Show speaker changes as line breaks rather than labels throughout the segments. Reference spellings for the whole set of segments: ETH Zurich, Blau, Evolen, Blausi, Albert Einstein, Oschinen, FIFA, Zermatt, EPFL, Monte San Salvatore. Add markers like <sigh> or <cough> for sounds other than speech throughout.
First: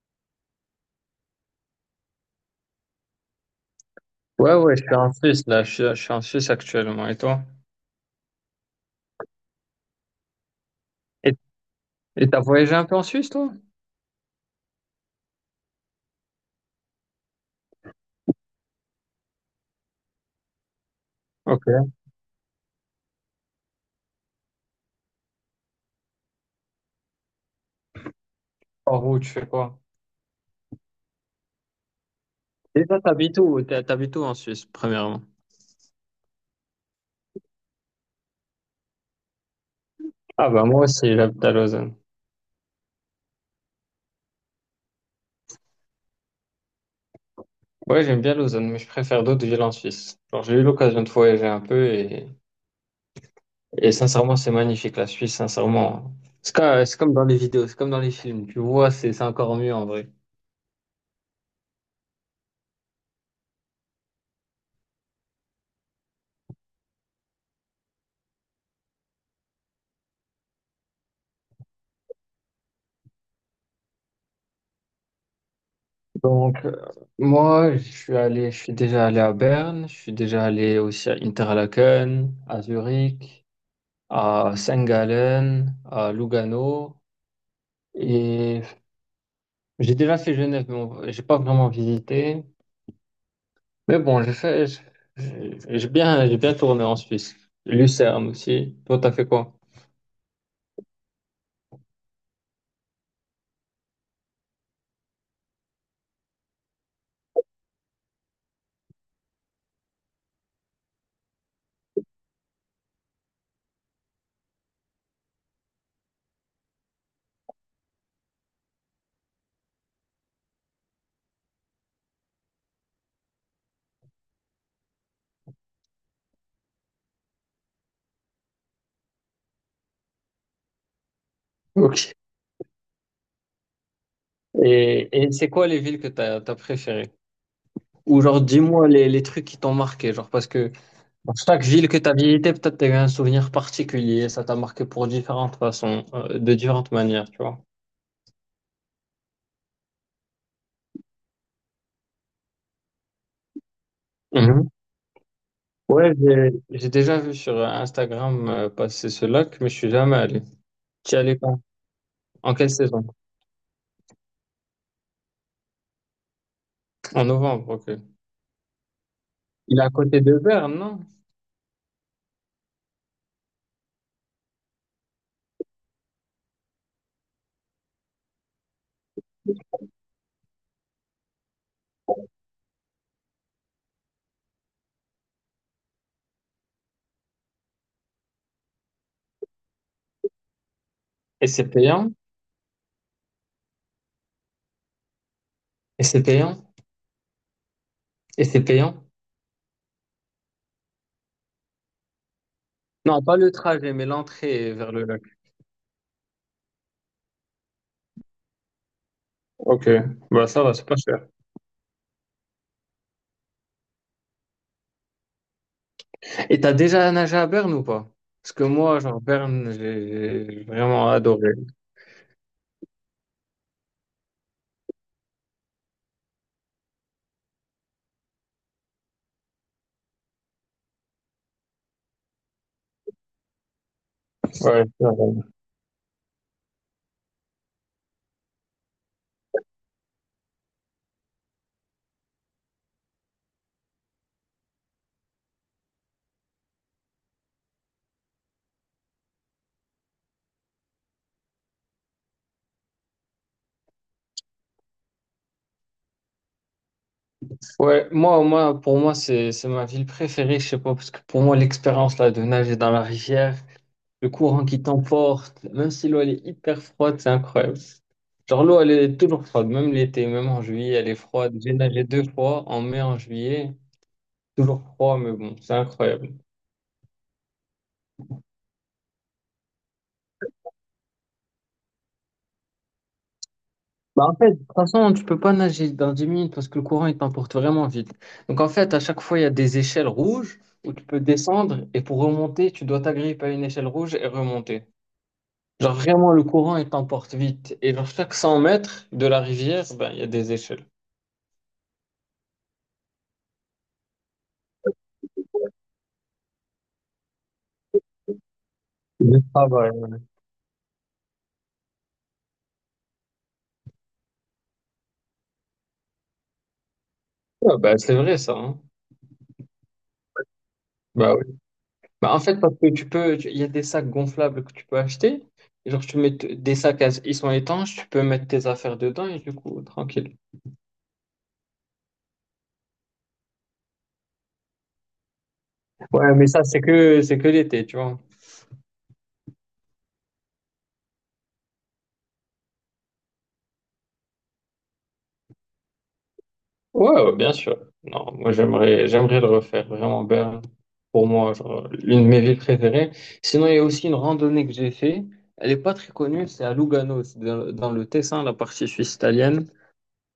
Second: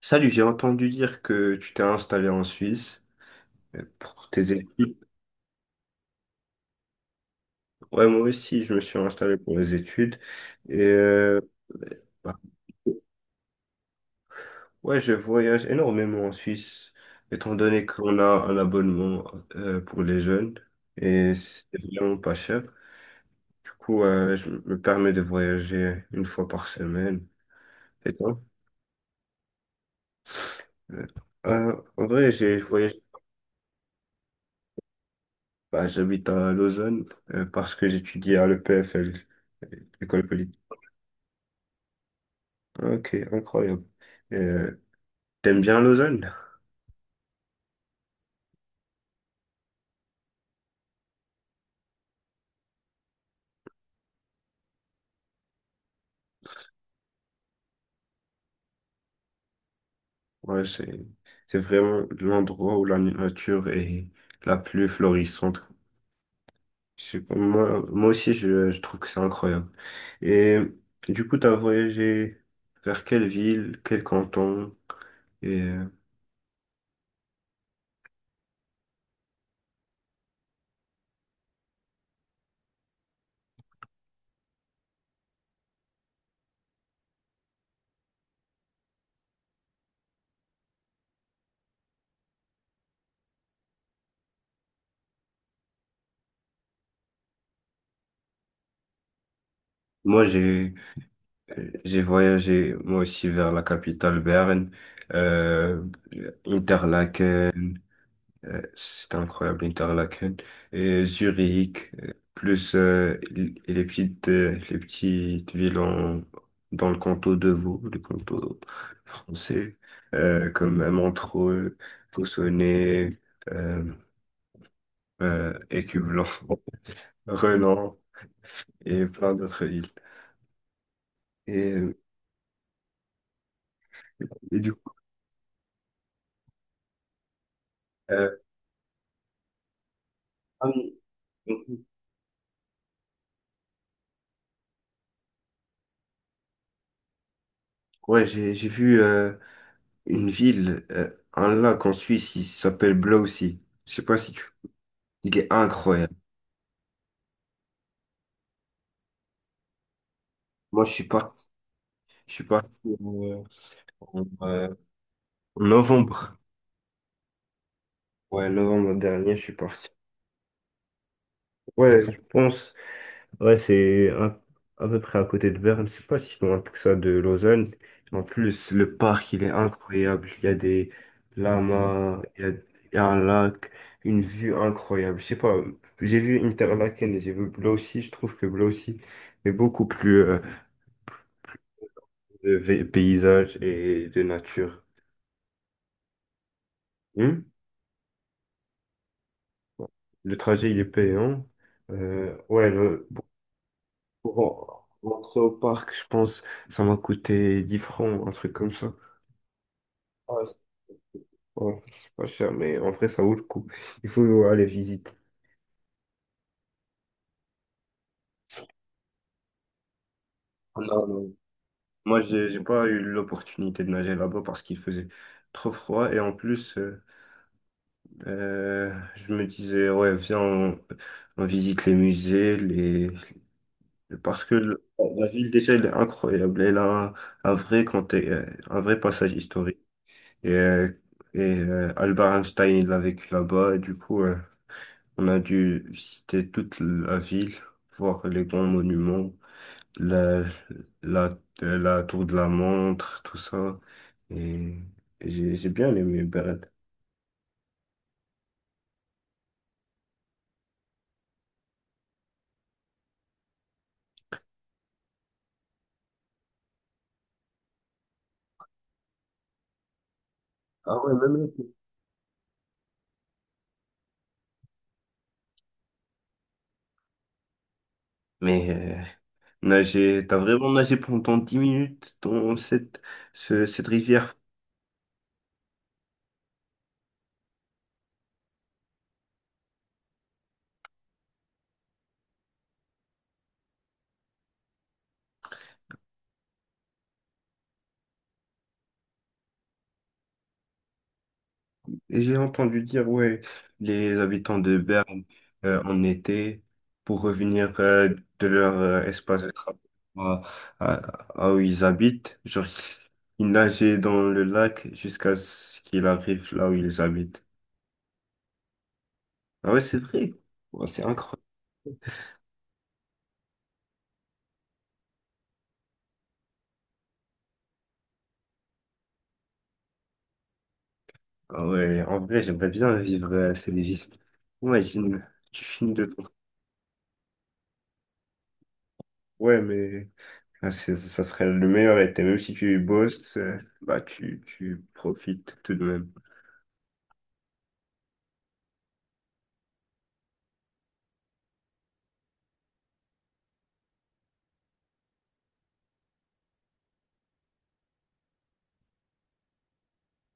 Salut, j'ai entendu dire que tu t'es installé en Suisse pour tes
Ouais, ouais, je suis
études.
en Suisse, là. Je suis en Suisse actuellement. Et toi?
Ouais, moi aussi, je me suis installé pour les études. Et
Et et
bah,
t'as voyagé un peu en Suisse, toi?
ouais, je voyage énormément en Suisse, étant donné qu'on a un abonnement pour les jeunes et c'est
Ok.
vraiment pas cher. Du coup, je me permets de voyager une fois par semaine. Et toi?
Par où, tu fais quoi?
Euh, en vrai, j'ai
Et
voyagé.
toi, t'habites où? T'habites où en Suisse, premièrement?
Bah, j'habite à Lausanne parce que j'étudie à l'EPFL, École
Ah,
polytechnique.
bah, moi aussi, j'habite à Lausanne.
Ok, incroyable. Euh, t'aimes bien Lausanne?
Ouais, j'aime bien Lausanne, mais je préfère d'autres villes en Suisse. Genre, j'ai eu l'occasion de voyager un peu et sincèrement, c'est magnifique, la Suisse, sincèrement. C'est comme dans les vidéos, c'est comme dans les films. Tu vois, c'est encore mieux en vrai.
Ouais, c'est vraiment l'endroit où la nature est la plus florissante. Je Moi aussi, je trouve que c'est incroyable. Et du coup, t'as voyagé vers quelle ville, quel canton? Et
Donc, moi, je suis allé, je suis déjà allé à Berne, je suis déjà allé aussi à Interlaken, à Zurich, à Saint-Gallen, à Lugano. Et j'ai déjà fait Genève, mais j'ai pas vraiment visité. Mais bon, j'ai fait, j'ai bien tourné en Suisse. Lucerne aussi. Toi, t'as fait quoi?
moi, j'ai voyagé, moi aussi, vers la capitale, Berne, euh, Interlaken. C'était incroyable, Interlaken. Et Zurich, et les petites villes dans le canton de Vaud, le canton français, comme Montreux, Cossonay, euh, Écublens, <laughs> Renan et plein d'autres villes. Et, euh,
Ok.
et du coup,
Et c'est quoi les villes que t'as, t'as préférées? Ou
euh,
genre, dis-moi les trucs qui t'ont marqué, genre, parce
ah
que
oui,
pour chaque
mhm.
ville que tu as visitée, peut-être tu as eu un souvenir particulier, ça t'a marqué pour différentes façons, de différentes manières, tu vois.
Ouais, j'ai vu une ville, euh, un lac en Suisse, il s'appelle Blausi. Je sais pas si tu...
Mhm.
Il est
Ouais,
incroyable.
j'ai déjà vu sur Instagram passer ce lac, mais je suis jamais allé.
Moi,
Tu y allais quand?
je suis
En
parti
quelle saison?
en euh, en novembre.
En novembre, ok.
Ouais, novembre dernier, je suis
Il est
parti.
à côté de Berne, non?
Ouais, je pense. Ouais, c'est un- à peu près à côté de Berne. C'est pas si loin que ça de Lausanne. En plus, le parc, il est incroyable. Il y a des lamas, il y a un lac, une vue incroyable. Je sais pas, j'ai vu Interlaken, j'ai vu Blau aussi. Je trouve que Blau aussi est beaucoup plus
Et c'est payant?
paysage et de nature.
Et c'est payant?
Hmm.
Et c'est payant?
Bon, le trajet, il est payant. Euh, ouais, le,
Non,
pour,
pas le trajet, mais
pour
l'entrée vers le lac.
rentrer au parc, je pense, ça m'a coûté 10 francs, un truc comme ça.
Ok,
Ouais,
bah
c'est
ça va, c'est pas cher.
ouais, c'est pas cher, mais en vrai, ça vaut le coup. Il faut aller visiter.
Et t'as déjà nagé à Berne ou pas? Parce que moi, genre, Berne, j'ai
Non,
vraiment
non.
adoré.
Moi, j'ai pas eu l'opportunité de nager là-bas parce qu'il faisait trop froid. Et en plus, je me disais, ouais, viens, on visite les musées, les... parce
Ouais,
que le-
ça
la
va.
ville, déjà, elle est incroyable. Un vrai passage historique. Et, Albert Einstein, il a vécu là-bas. Et du coup, on a dû visiter toute la ville, voir les grands monuments, la, la tour de la montre, tout ça. Et j'ai bien aimé Berne.
Ouais, moi, moi, pour moi, c'est ma ville préférée, je sais pas, parce que pour moi, l'expérience là de nager dans la rivière, le courant qui t'emporte, même si l'eau elle est hyper froide, c'est incroyable. Genre l'eau elle est toujours froide, même l'été, même en juillet,
Ah
elle
ouais,
est
même
froide.
l'été.
J'ai nagé deux fois, en mai, en juillet, toujours froid, mais bon, c'est incroyable.
Mais nager, t'as vraiment nagé pendant 10 minutes dans cette
Bah
rivière.
en fait, de toute façon, tu peux pas nager dans 10 minutes parce que le courant il t'emporte vraiment vite. Donc en fait, à chaque fois, il y a des échelles rouges où tu peux descendre et pour remonter, tu dois t'agripper à une échelle rouge et remonter. Genre vraiment, le courant, il t'emporte vite. Et vers chaque 100 mètres de la rivière, ben, il y a des échelles.
Et j'ai entendu dire, ouais, les habitants de Berne en été pour revenir de leur
Des
espace de travail
travails.
à, à où ils habitent. Genre, ils nageaient dans le lac jusqu'à ce qu'ils arrivent là où ils habitent.
Ouais, ben, c'est vrai ça, hein.
Ah ouais, c'est vrai. Ouais, c'est
Bah
incroyable.
oui. Bah, en fait, parce que il y a des sacs gonflables que tu peux acheter. Et genre, des sacs, ils sont étanches, tu peux mettre tes affaires dedans et du coup, tranquille.
Ah ouais, en vrai, j'aimerais bien vivre cette vie. Imagine, tu finis de ton...
Ouais, mais ça, c'est que l'été, tu vois.
Ouais, mais ah, ça serait le meilleur été. Même si tu bosses, bah, tu profites tout de même.
Ouais, ouais, bien sûr. Non, moi j'aimerais le refaire vraiment bien pour moi, genre l'une de mes villes préférées. Sinon, il y a aussi une randonnée que j'ai fait. Elle est pas très connue, c'est à Lugano, c'est dans le Tessin, la partie suisse italienne.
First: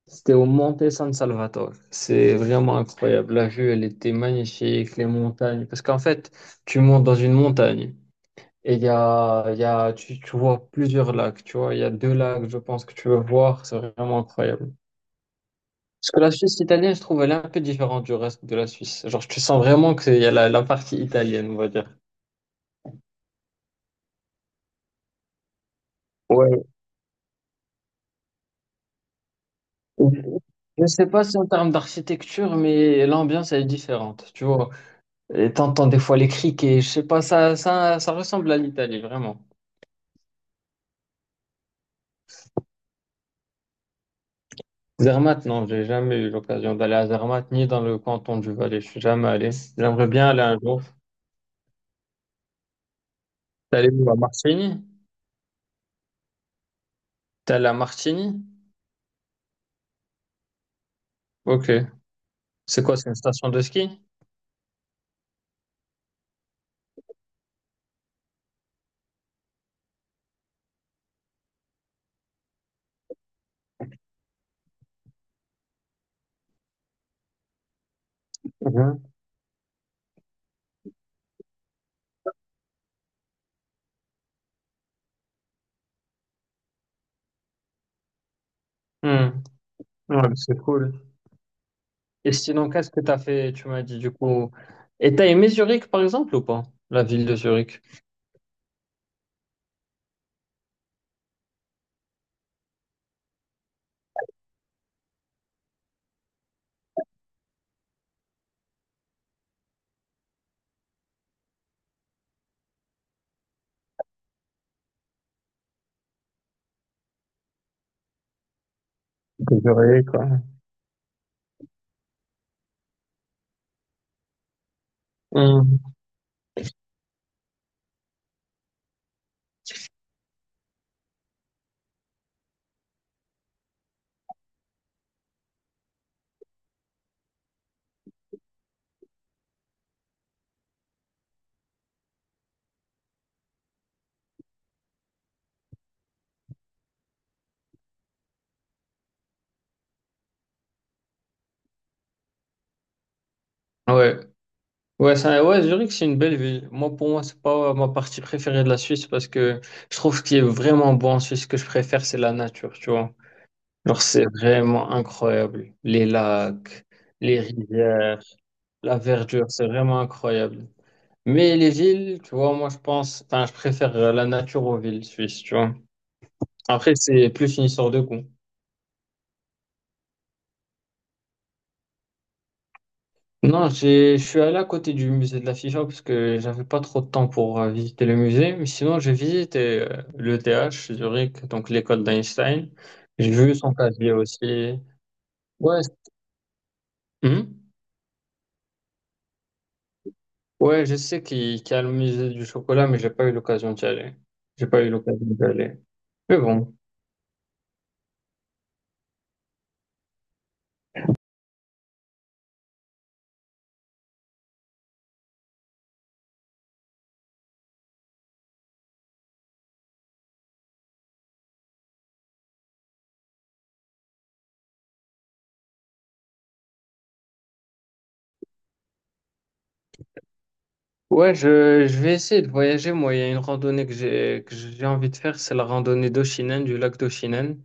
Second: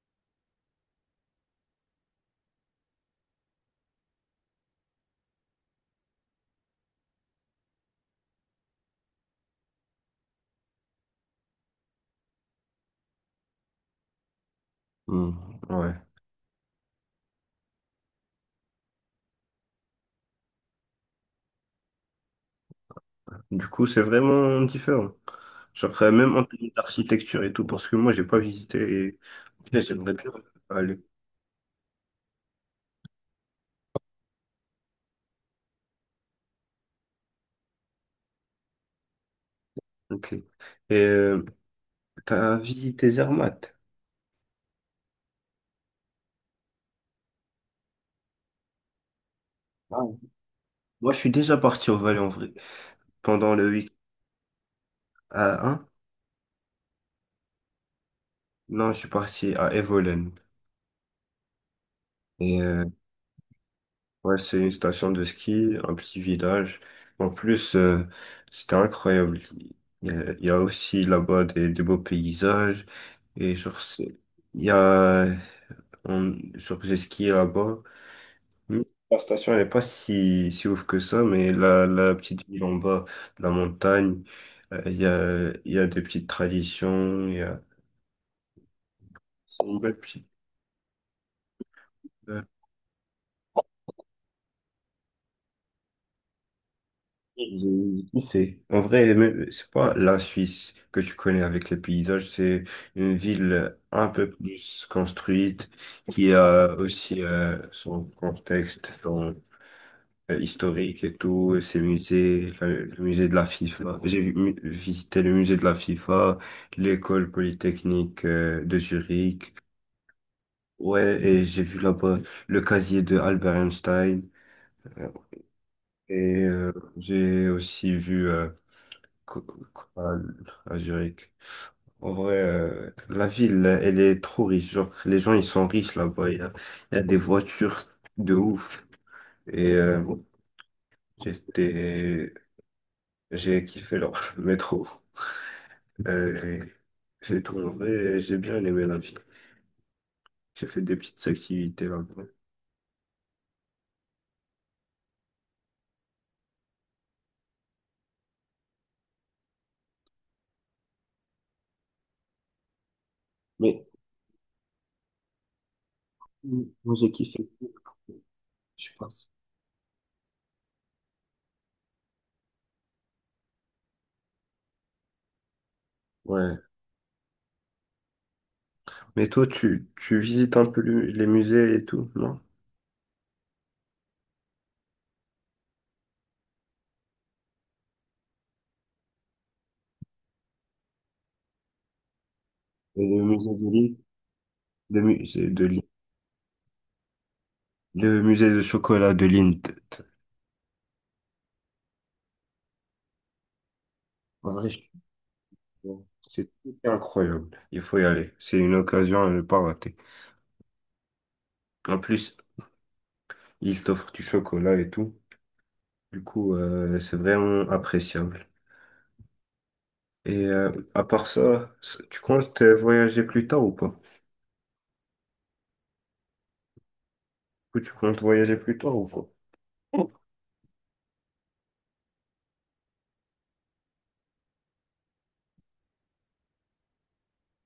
C'était au Monte San Salvatore. C'est vraiment incroyable. La vue, elle était magnifique, les montagnes. Parce qu'en fait, tu montes dans une montagne et il y a, tu vois plusieurs lacs, tu vois. Il y a deux lacs, je pense, que tu veux voir. C'est vraiment incroyable.
Hmm, ouais.
Parce que la Suisse italienne, je trouve, elle est un peu différente du reste de la Suisse. Genre, tu sens vraiment qu'il y a la, la partie italienne, on va dire.
Du coup, c'est vraiment différent. Genre, même en termes
Ouais.
d'architecture et tout, parce que moi, j'ai pas visité et là, j'aimerais bien
Je
aller.
sais pas si en termes d'architecture, mais l'ambiance, elle est différente, tu vois. Et t'entends des fois les criques et je sais pas, ça ressemble à l'Italie, vraiment.
Ok. Et euh, t'as visité Zermatt?
Zermatt, non, j'ai jamais eu l'occasion d'aller à Zermatt, ni dans le canton du Valais. Je suis jamais allé.
Ah
J'aimerais
oui.
bien aller un jour.
Moi, je suis déjà parti au Valais en vrai. Pendant le
T'es allé
week
où, à Martigny?
à un
T'es allé à Martigny?
non, je suis parti à Evolen.
Ok.
Et
C'est quoi, c'est une station de ski?
ouais, c'est une station de ski, un petit village. En plus, c'était incroyable. Il y a aussi là-bas des beaux paysages. Et genre, c'est- il y a, on, genre, j'ai skié là-bas. Hmm.
Mhm.
La station, elle n'est pas si, si ouf que ça, mais la petite ville en bas de la montagne, il y a des petites traditions, il y a...
Hmm.
C'est une belle petite...
Ouais, c'est cool. Et
euh,
sinon, qu'est-ce que tu as fait, tu m'as dit du coup. Et t'as aimé Zurich, par exemple, ou pas? La ville de Zurich.
en vrai, mais c'est pas la Suisse que tu connais avec les paysages, c'est une ville un peu plus construite, qui a aussi son contexte historique et tout, ces musées, le musée de la FIFA. Visité le musée de la FIFA, l'école polytechnique de Zurich.
Que j'aurais, quoi.
Ouais, et j'ai vu là-bas le casier de Albert Einstein. Euh,
Hmm.
J'ai aussi vu co- co- à à Zurich. En vrai, la ville, elle est trop riche. Genre, les gens, ils sont riches là-bas. Il y a des voitures de ouf. Et j'étais, j'ai kiffé leur <laughs> métro. Euh, j'ai bien aimé la vie. J'ai fait des petites activités là-bas.
Ouais. Ouais, Zurich, c'est une belle ville. Moi, pour moi, c'est pas ma partie préférée de la Suisse parce que je trouve ce qui est vraiment beau en Suisse, ce que je préfère, c'est la nature, tu vois.
Mais
Genre, c'est vraiment incroyable. Les
mm,
lacs,
moi, j'ai
les
kiffé,
rivières,
je
la
pense.
verdure, c'est vraiment incroyable. Mais les villes, tu vois, moi, je pense, enfin, je préfère la nature aux villes suisses, tu vois.
Ouais.
Après, c'est plus une histoire de goût.
Mais toi, tu visites un peu les musées et tout, non?
Non, je suis allé à côté du musée de la Figeac parce que j'avais pas trop de temps pour visiter le musée, mais sinon j'ai visité l'ETH Zurich, donc l'école d'Einstein.
Et Le
J'ai
musée
vu
de
son
Lille,
casier aussi.
le musée de
Ouais,
Lille,
c- Hmm.
le musée de chocolat de Lille.
Ouais, je sais qu'il y a le musée du chocolat, mais j'ai pas eu l'occasion d'y aller.
En
J'ai
vrai,
pas
je-
eu l'occasion d'y aller. Mais
c'est
bon.
incroyable. Il faut y aller. C'est une occasion à ne pas rater. En plus, ils t'offrent du chocolat et tout. Du coup, c'est vraiment appréciable. Et à part ça, tu comptes voyager plus tard ou pas? Ou tu comptes voyager plus tard ou pas?
Ouais, je vais essayer de voyager. Moi, il y a une randonnée que j'ai envie de faire, c'est la randonnée d'Oshinen, du lac d'Oshinen.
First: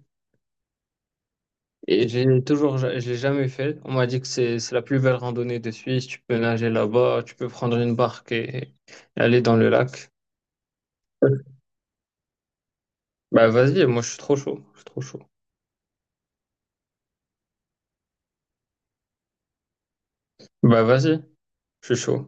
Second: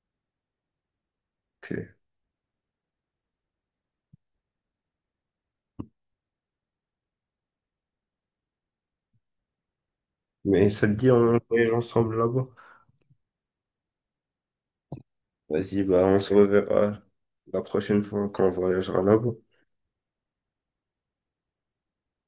Ok.
Et j'ai toujours, je l'ai jamais fait. On m'a dit que c'est la plus belle randonnée de Suisse. Tu peux nager là-bas, tu peux prendre une barque et aller dans le lac.
Mais ça te dit, on voyage ensemble là-bas?
Bah vas-y, moi je suis trop chaud. Je suis trop chaud.
Vas-y, bah on se reverra la prochaine fois quand on voyagera là-bas.
Bah vas-y, je suis chaud.